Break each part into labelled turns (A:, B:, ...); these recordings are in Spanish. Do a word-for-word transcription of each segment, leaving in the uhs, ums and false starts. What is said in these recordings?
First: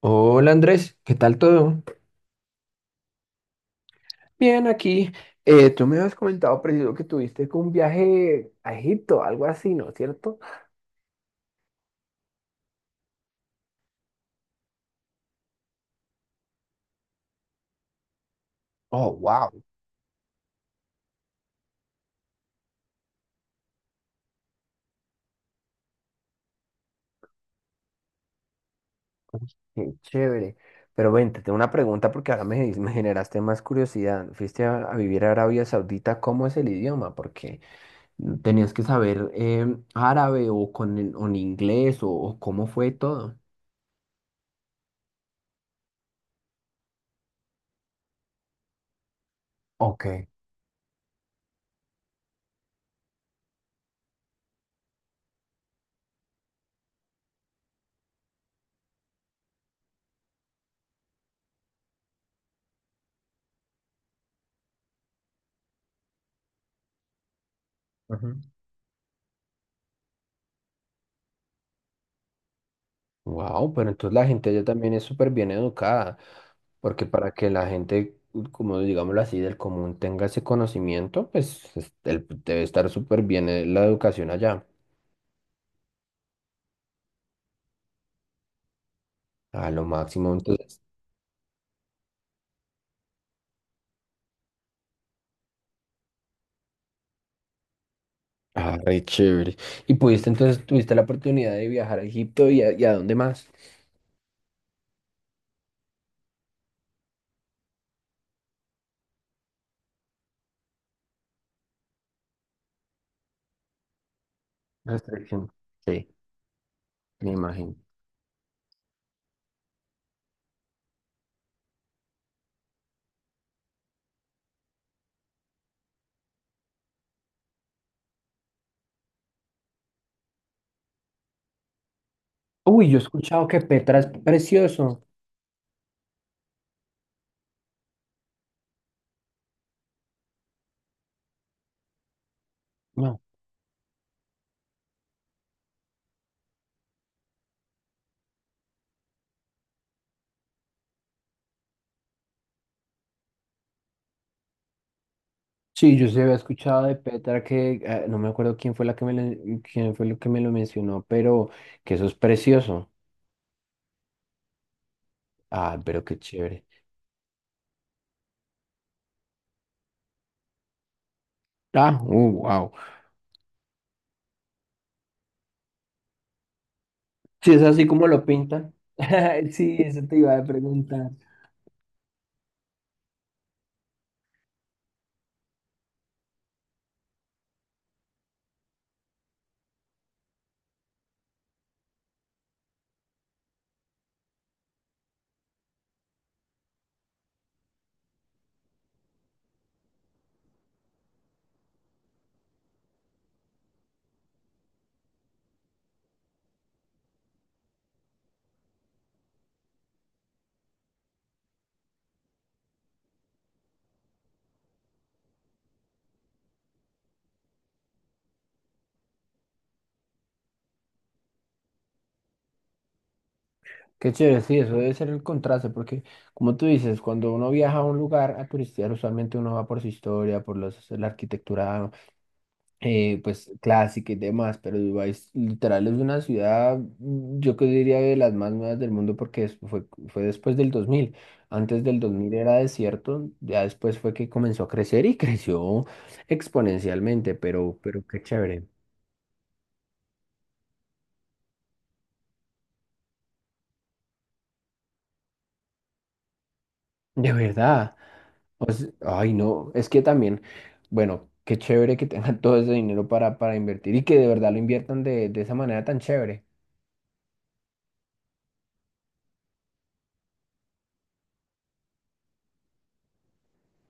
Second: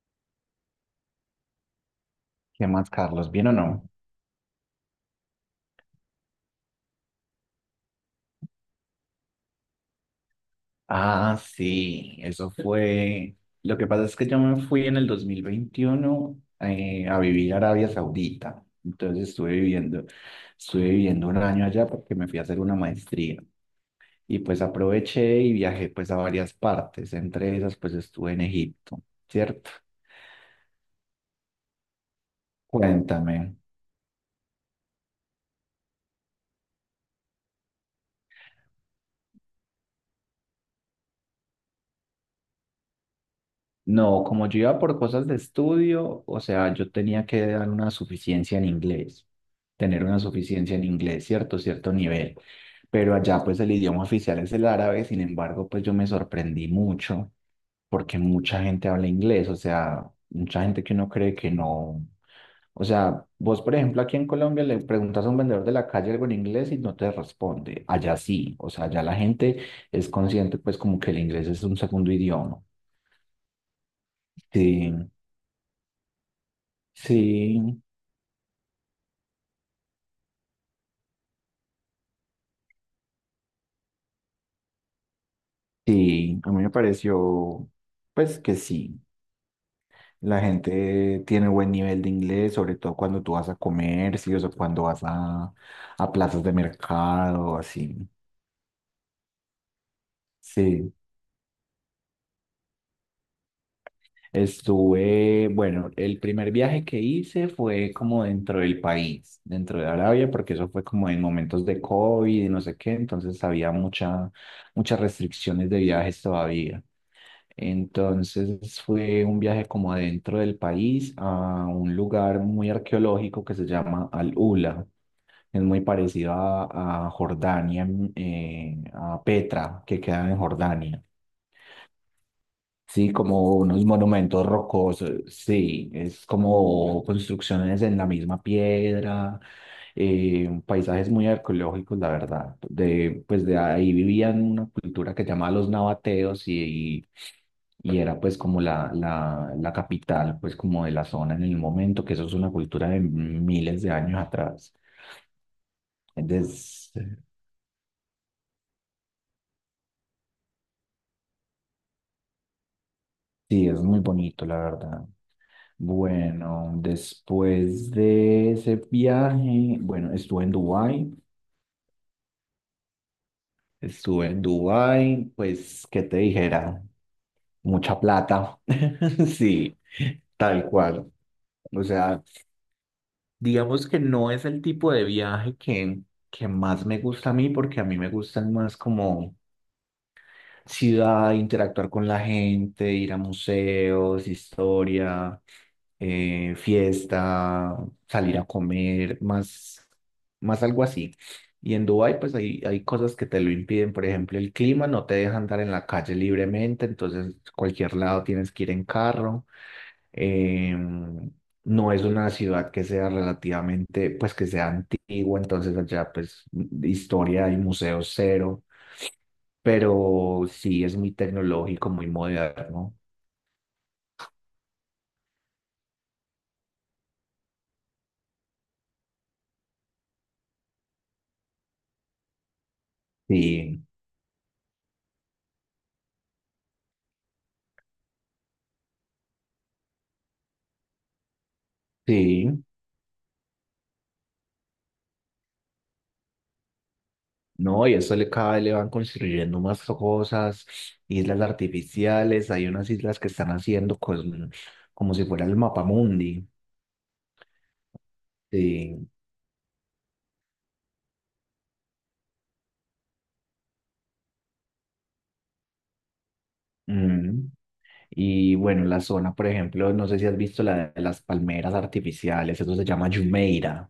A: Hola Andrés, ¿qué tal todo?
B: ¿Qué más, Carlos? ¿Bien o no?
A: Bien, aquí. Eh, tú me habías comentado, preciso, que tuviste como un viaje a Egipto, algo así, ¿no es cierto?
B: Ah, sí, eso fue. Lo que pasa es que yo me fui en el dos mil veintiuno eh, a vivir a Arabia Saudita.
A: Oh,
B: Entonces
A: wow,
B: estuve viviendo, estuve viviendo un año allá porque me fui a hacer una maestría. Y pues aproveché y viajé pues a varias partes. Entre esas pues estuve en Egipto, ¿cierto?
A: qué chévere. Pero ven, te tengo una pregunta porque ahora me, me
B: Cuéntame.
A: generaste más curiosidad. Fuiste a, a vivir a Arabia Saudita, ¿cómo es el idioma? Porque tenías que saber em, árabe o con el- o en inglés o, o cómo fue todo.
B: No, como yo iba por cosas de estudio, o sea, yo tenía que dar una suficiencia en inglés, tener una
A: Ok.
B: suficiencia en inglés, cierto, cierto nivel. Pero allá pues el idioma oficial es el árabe. Sin embargo, pues yo me sorprendí mucho porque mucha gente habla inglés, o sea, mucha gente que uno cree que no. O sea, vos, por ejemplo, aquí en Colombia le preguntas a un vendedor de la calle algo en inglés y no te responde. Allá sí, o sea, allá la gente es consciente, pues, como que el inglés es un segundo idioma.
A: Wow, pero entonces la gente allá también es
B: Sí.
A: súper bien educada, porque
B: Sí,
A: para que la gente, como digámoslo así, del común tenga ese conocimiento, pues es- el- debe estar súper bien eh, la educación allá,
B: sí, a mí me pareció, pues que sí,
A: a lo máximo.
B: la
A: Entonces,
B: gente tiene buen nivel de inglés, sobre todo cuando tú vas a comercios o cuando vas a, a plazas de mercado, así.
A: ah, re chévere. Y pudiste, entonces,
B: Sí,
A: tuviste la oportunidad de viajar a Egipto y a, y a dónde más.
B: estuve, bueno, el primer viaje que hice fue como dentro del país, dentro de Arabia, porque eso fue como en momentos de COVID y no sé qué, entonces había mucha, muchas
A: Restricción.
B: restricciones de
A: Sí,
B: viajes todavía.
A: me imagino.
B: Entonces fue un viaje como adentro del país a un lugar muy arqueológico que se llama Al-Ula. Es muy parecido a, a Jordania, en- eh, a Petra, que queda en Jordania.
A: Uy, yo he
B: Sí,
A: escuchado
B: como
A: que
B: unos
A: Petra es
B: monumentos
A: precioso.
B: rocosos. Sí, es como construcciones en la misma piedra, eh, paisajes muy arqueológicos, la verdad. De, pues de ahí vivían una cultura que llamaba los nabateos y y era pues como la, la, la capital pues como de la zona en el momento, que eso es una cultura de miles de años atrás.
A: Sí, yo sí había escuchado
B: Entonces,
A: de Petra que eh, no me acuerdo quién fue la que me lo- quién fue lo que me lo mencionó, pero que eso es precioso.
B: sí, es muy bonito, la verdad.
A: Ah, pero qué chévere.
B: Bueno, después de ese viaje, bueno, estuve en Dubái,
A: Ah, wow.
B: estuve en Dubái, pues, ¿qué te dijera?
A: Sí, es así
B: Mucha
A: como lo
B: plata,
A: pintan. Sí,
B: sí,
A: eso te iba a
B: tal
A: preguntar.
B: cual. O sea, digamos que no es el tipo de viaje que, que más me gusta a mí, porque a mí me gustan más como ciudad, interactuar con la gente, ir a museos, historia, eh, fiesta, salir a comer, más, más algo así. Y en Dubái, pues hay, hay cosas que te lo impiden. Por ejemplo, el clima no te deja andar en la calle libremente, entonces cualquier lado tienes que ir en carro. Em, no es una ciudad que sea relativamente, pues que sea antigua, entonces allá pues historia y museos cero, pero sí es muy tecnológico, muy moderno.
A: Qué chévere, sí, eso debe ser el contraste, porque como tú dices, cuando uno viaja a un lugar a turistear, usualmente uno va por su historia, por los- la arquitectura eh, pues
B: Sí,
A: clásica y demás, pero Dubái es- literal es una ciudad, mm, yo que diría de las más nuevas del mundo porque es- fue, fue después del dos mil, antes del dos mil era
B: sí,
A: desierto, ya después fue que comenzó a crecer y creció exponencialmente, pero,
B: no, y
A: pero
B: eso
A: qué
B: le, cada vez
A: chévere,
B: le van construyendo más cosas, islas artificiales, hay unas islas que están haciendo con- como si fuera el mapamundi.
A: de verdad. O sea,
B: Sí.
A: ay, no, es que también, bueno, qué chévere que tengan todo ese dinero para, para invertir y que de verdad lo inviertan de, de esa manera tan chévere.
B: Mm. Y bueno, la zona, por ejemplo, no sé si has visto la de las palmeras artificiales, eso se llama Jumeirah.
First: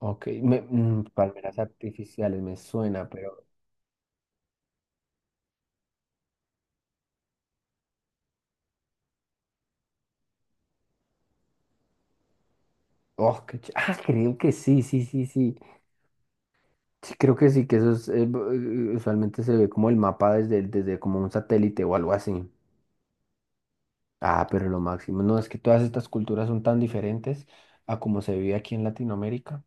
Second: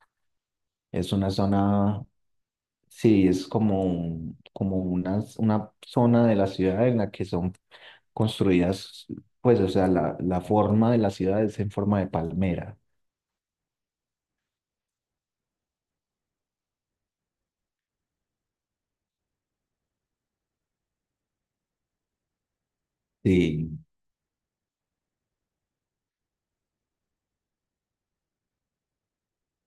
A: Ok, me, mm,
B: Es una
A: palmeras
B: zona.
A: artificiales me suena.
B: Sí, es como, un- como una, una zona de la ciudad en la que son construidas, pues, o sea, la, la forma de la ciudad es en forma de palmera.
A: Oh, qué ch- ah, creo que sí, sí, sí, sí. Sí, creo que sí, que eso es, eh, b- eh, usualmente se ve como el mapa desde, desde como un satélite o algo así.
B: Sí,
A: Ah, pero lo máximo. No, es que todas estas culturas son tan diferentes a como se vive aquí en Latinoamérica.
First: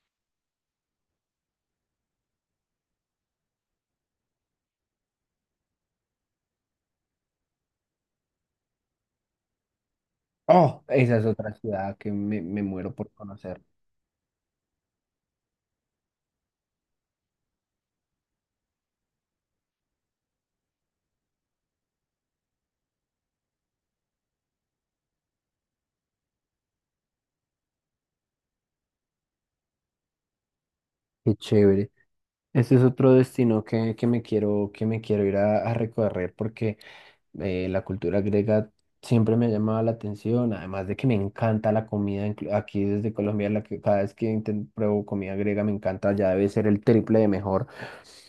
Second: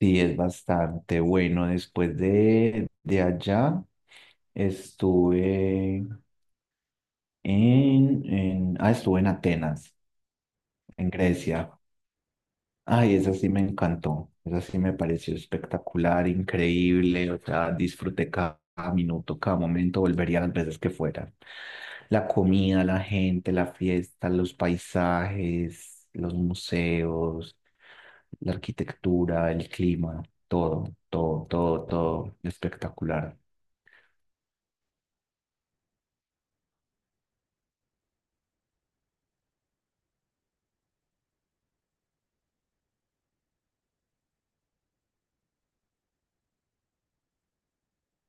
B: sí, es bastante bueno. Después de, de allá estuve en, en, ah, estuve en Atenas,
A: Oh,
B: en
A: esa es otra
B: Grecia.
A: ciudad que me, me muero por
B: Ay, esa sí
A: conocer.
B: me encantó. Esa sí me pareció espectacular, increíble. O sea, disfruté cada minuto, cada momento, volvería las veces que fuera. La comida, la gente, la fiesta, los paisajes, los museos, la arquitectura, el clima, todo,
A: Qué
B: todo, todo,
A: chévere.
B: todo
A: Ese es otro
B: espectacular.
A: destino que, que me quiero, que me quiero ir a, a recorrer porque eh, la cultura griega siempre me ha llamado la atención, además de que me encanta la comida, inclu- aquí desde Colombia, la que, cada vez que inten- pruebo comida griega me encanta, ya debe ser el triple de mejor,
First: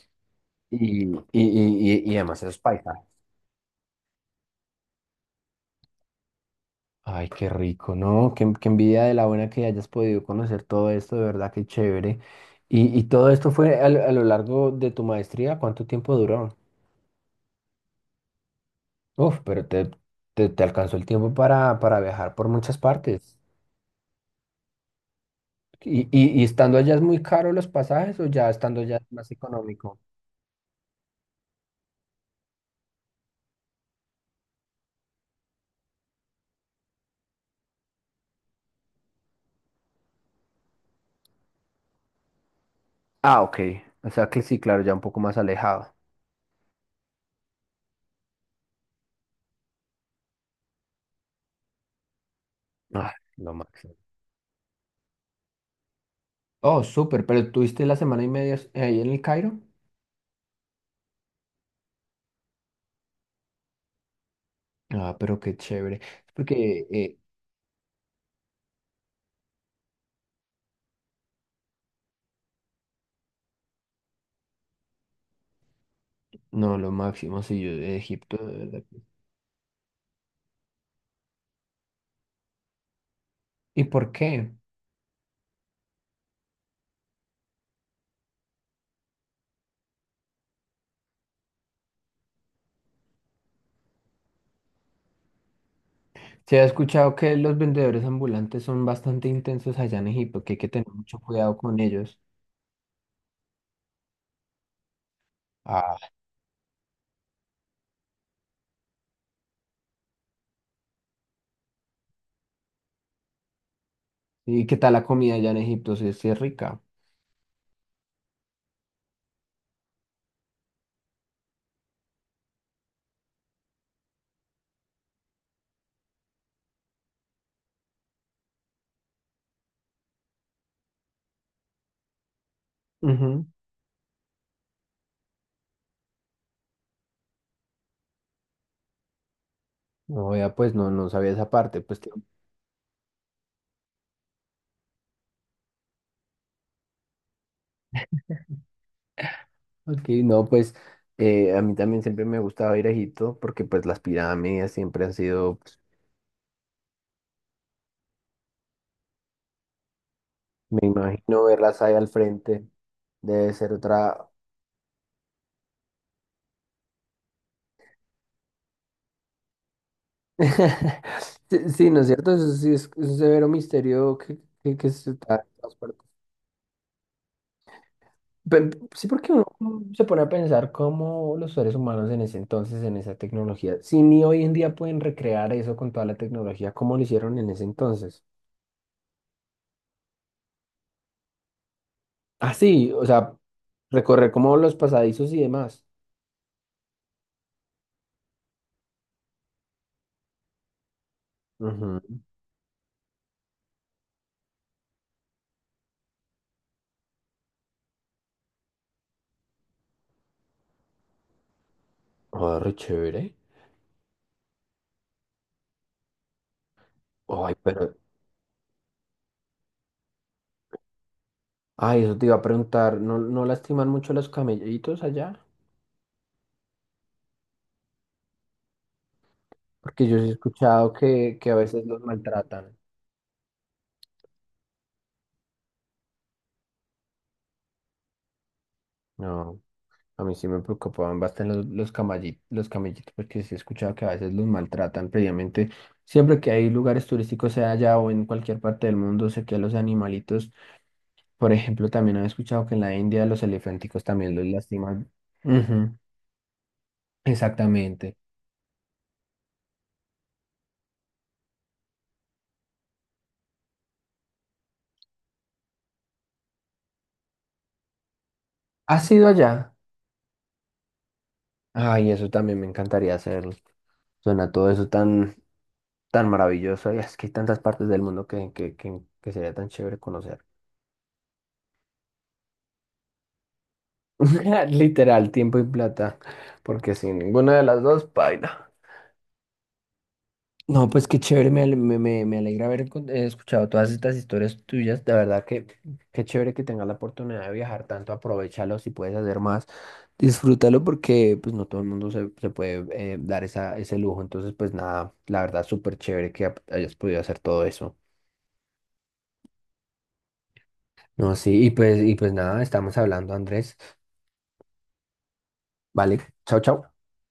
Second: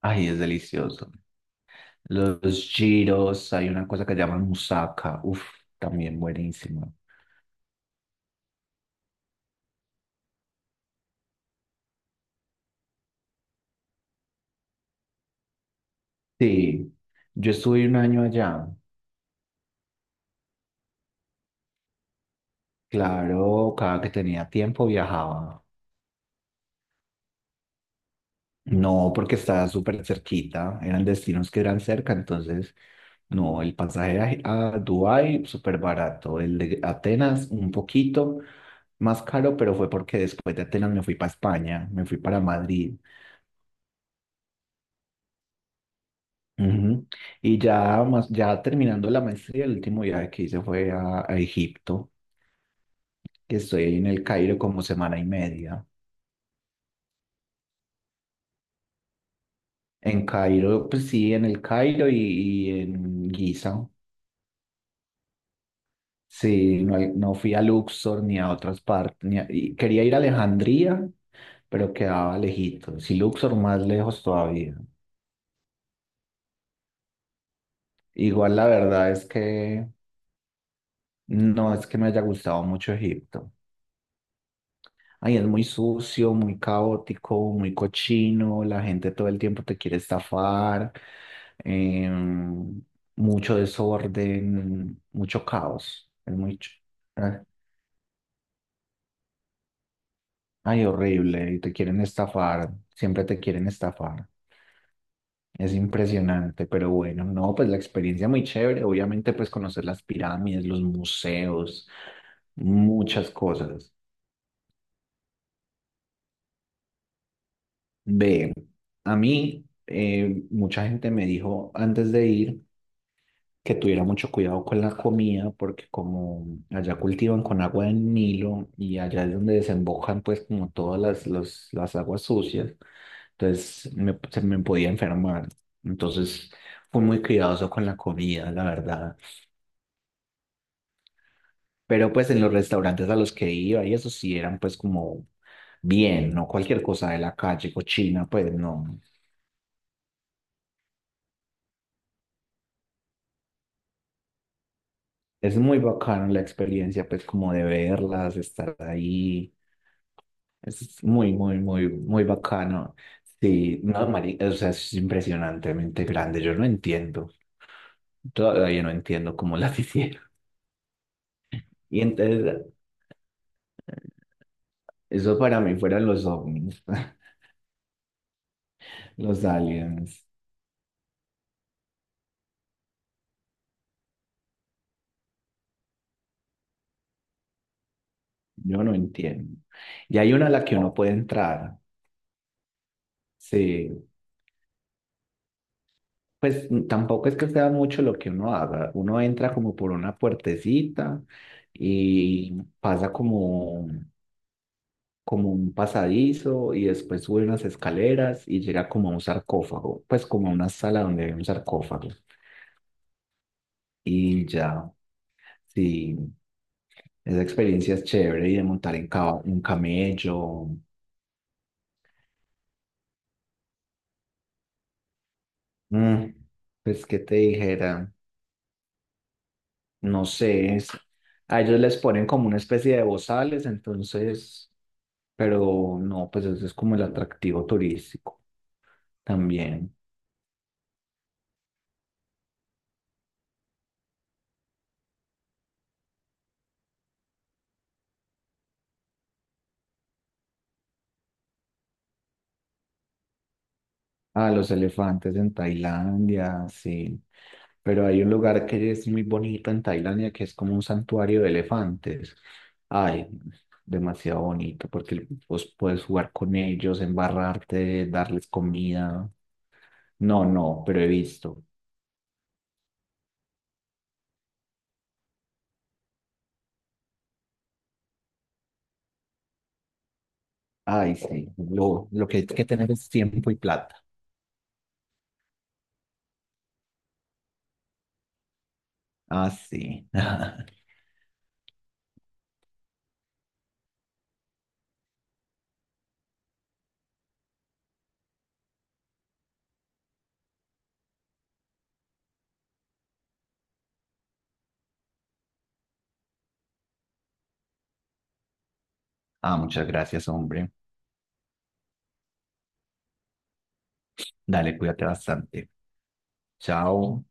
B: Ay, es
A: y,
B: delicioso.
A: y, y, y, y además esos
B: Los
A: paisajes.
B: giros, hay una cosa que llaman musaka, uff, también buenísima.
A: Ay, qué rico, ¿no? Qué, qué envidia de la buena que hayas podido conocer todo esto, de verdad, qué chévere. Y, y todo esto fue a, lo a lo largo de tu maestría, ¿cuánto tiempo duró?
B: Sí, yo estuve un año allá.
A: Uf, pero te, te, te alcanzó el tiempo para, para viajar por muchas partes.
B: Claro, cada que tenía tiempo viajaba.
A: ¿Y, y, y estando allá es muy caro los pasajes o ya estando allá es
B: No,
A: más
B: porque estaba
A: económico?
B: súper cerquita, eran destinos que eran cerca, entonces, no, el pasaje a, a Dubái súper barato, el de Atenas un poquito más caro, pero fue porque después de Atenas me fui para España, me fui para Madrid.
A: Ah, ok. O sea que sí, claro, ya un poco más alejado.
B: Ujú. Y ya, más, ya terminando la maestría, el último viaje que hice fue a, a Egipto,
A: Ah, lo
B: que
A: máximo.
B: estoy en el Cairo como semana y media.
A: Oh, súper, pero ¿tuviste la semana y media ahí en el Cairo?
B: En Cairo, pues sí, en el Cairo y, y en Giza.
A: Ah, pero qué chévere. Es
B: Sí,
A: porque,
B: no, he-
A: eh,
B: no fui a Luxor ni a otras partes, ni a- y quería ir a Alejandría, pero quedaba lejito. Sí, Luxor más lejos todavía.
A: no, lo máximo, sí, yo de Egipto,
B: Igual
A: de
B: la
A: verdad.
B: verdad es que no es que me haya gustado mucho Egipto.
A: ¿Y por qué?
B: Ay, es muy sucio, muy caótico, muy cochino. La gente todo el tiempo te quiere estafar. em, Mucho desorden, mucho caos. Es muy...
A: Se ha
B: ch-
A: escuchado que
B: ah,
A: los vendedores ambulantes son bastante intensos allá en Egipto, que hay que
B: ay,
A: tener mucho
B: horrible.
A: cuidado
B: Y te
A: con
B: quieren
A: ellos.
B: estafar. Siempre te quieren estafar. Es
A: Ah,
B: impresionante, pero bueno, no, pues la experiencia muy chévere, obviamente pues conocer las pirámides, los museos, muchas cosas.
A: ¿y qué tal la comida allá en Egipto? Sí, sí es rica.
B: Ve, a mí eh, mucha gente me dijo antes de ir que tuviera mucho cuidado con la comida porque como allá cultivan con agua del Nilo y allá es donde desembocan pues como todas las, los- las aguas sucias, entonces me, se me podía enfermar. Entonces fui muy cuidadoso con la comida, la verdad.
A: No, ya pues no, no sabía esa parte, pues que,
B: Pero pues en los restaurantes a los que iba y eso sí eran pues como bien, no cualquier cosa de la calle, cochina, pues no.
A: ok, no, pues eh, a mí también siempre me gustaba ir a Egipto porque pues las pirámides siempre han sido,
B: Es muy
A: pues,
B: bacano la experiencia pues como de verlas, estar ahí.
A: me
B: Es muy,
A: imagino
B: muy,
A: verlas
B: muy,
A: ahí al
B: muy
A: frente,
B: bacano.
A: debe ser
B: Sí, no,
A: otra,
B: mari- o sea, es impresionantemente grande. Yo no entiendo. Todavía no entiendo cómo las hicieron.
A: sí, sí, ¿no
B: Y
A: es cierto? Eso
B: entonces,
A: sí es, es un severo misterio que, que, que se está
B: eso
A: en
B: para
A: todas
B: mí
A: partes.
B: fueron los ovnis,
A: Pe- sí, porque
B: los
A: uno se pone a
B: aliens.
A: pensar cómo los seres humanos en ese entonces, en esa tecnología, si ni hoy en día pueden recrear eso con toda la tecnología, ¿cómo lo hicieron en ese entonces?
B: Yo no entiendo. Y hay una a la que uno puede entrar.
A: Ah, sí, o sea,
B: Sí.
A: recorrer como los pasadizos y demás.
B: Pues mm, tampoco es que sea mucho lo que uno haga. Uno entra como por una puertecita
A: Ujú.
B: y pasa como, como un pasadizo y después sube unas escaleras y llega como a un sarcófago. Pues como a una sala donde hay un sarcófago.
A: Ah, re chévere.
B: Y ya, sí, esa
A: Ay, pero,
B: experiencia es chévere y de montar en ca- un camello.
A: ay, eso te iba a preguntar, ¿no, no lastiman mucho los camellitos allá?
B: Mm, pues que te dijera,
A: Porque yo
B: no
A: sí he
B: sé, es-
A: escuchado que, que a
B: a ellos
A: veces
B: les
A: los
B: ponen como una
A: maltratan.
B: especie de bozales, entonces, pero no, pues eso es como el atractivo turístico
A: No.
B: también.
A: A mí sí me preocupaban bastante los, los camalli- los camellitos, porque sí he escuchado que a veces los maltratan previamente. Siempre que hay lugares turísticos, sea allá o en cualquier parte del mundo, sé que a los animalitos, por ejemplo, también he escuchado que en la India los elefánticos también los
B: Ah, los
A: lastiman.
B: elefantes en
A: Ujú,
B: Tailandia, sí, pero
A: exactamente.
B: hay un lugar que es muy bonito en Tailandia que es como un santuario de elefantes. Ay, demasiado bonito porque vos puedes jugar con ellos, embarrarte, darles
A: ¿Has ido
B: comida.
A: allá?
B: No, no, pero he visto.
A: Ay, eso también me encantaría hacerlo. Suena todo eso tan, tan maravilloso y es que hay tantas partes del mundo que, que, que, que sería tan chévere conocer.
B: Ay, sí, lo, lo que hay que tener es tiempo y plata.
A: Literal, tiempo y plata, porque sin ninguna de las dos, paila.
B: Ah, sí.
A: No, pues qué chévere, me, ale- me, me- me alegra haber con- eh, escuchado todas estas historias tuyas. De verdad que qué chévere que tengas la oportunidad de viajar tanto, aprovechalo si puedes hacer más, disfrútalo porque pues no todo el mundo se, se puede eh, dar esa, ese lujo. Entonces, pues nada, la verdad súper chévere que ap- hayas podido hacer todo eso.
B: Ah, muchas gracias, hombre.
A: No, sí, y pues, y pues nada, estamos hablando, Andrés.
B: Dale, cuídate bastante.
A: Vale, chao, chao.
B: Chao.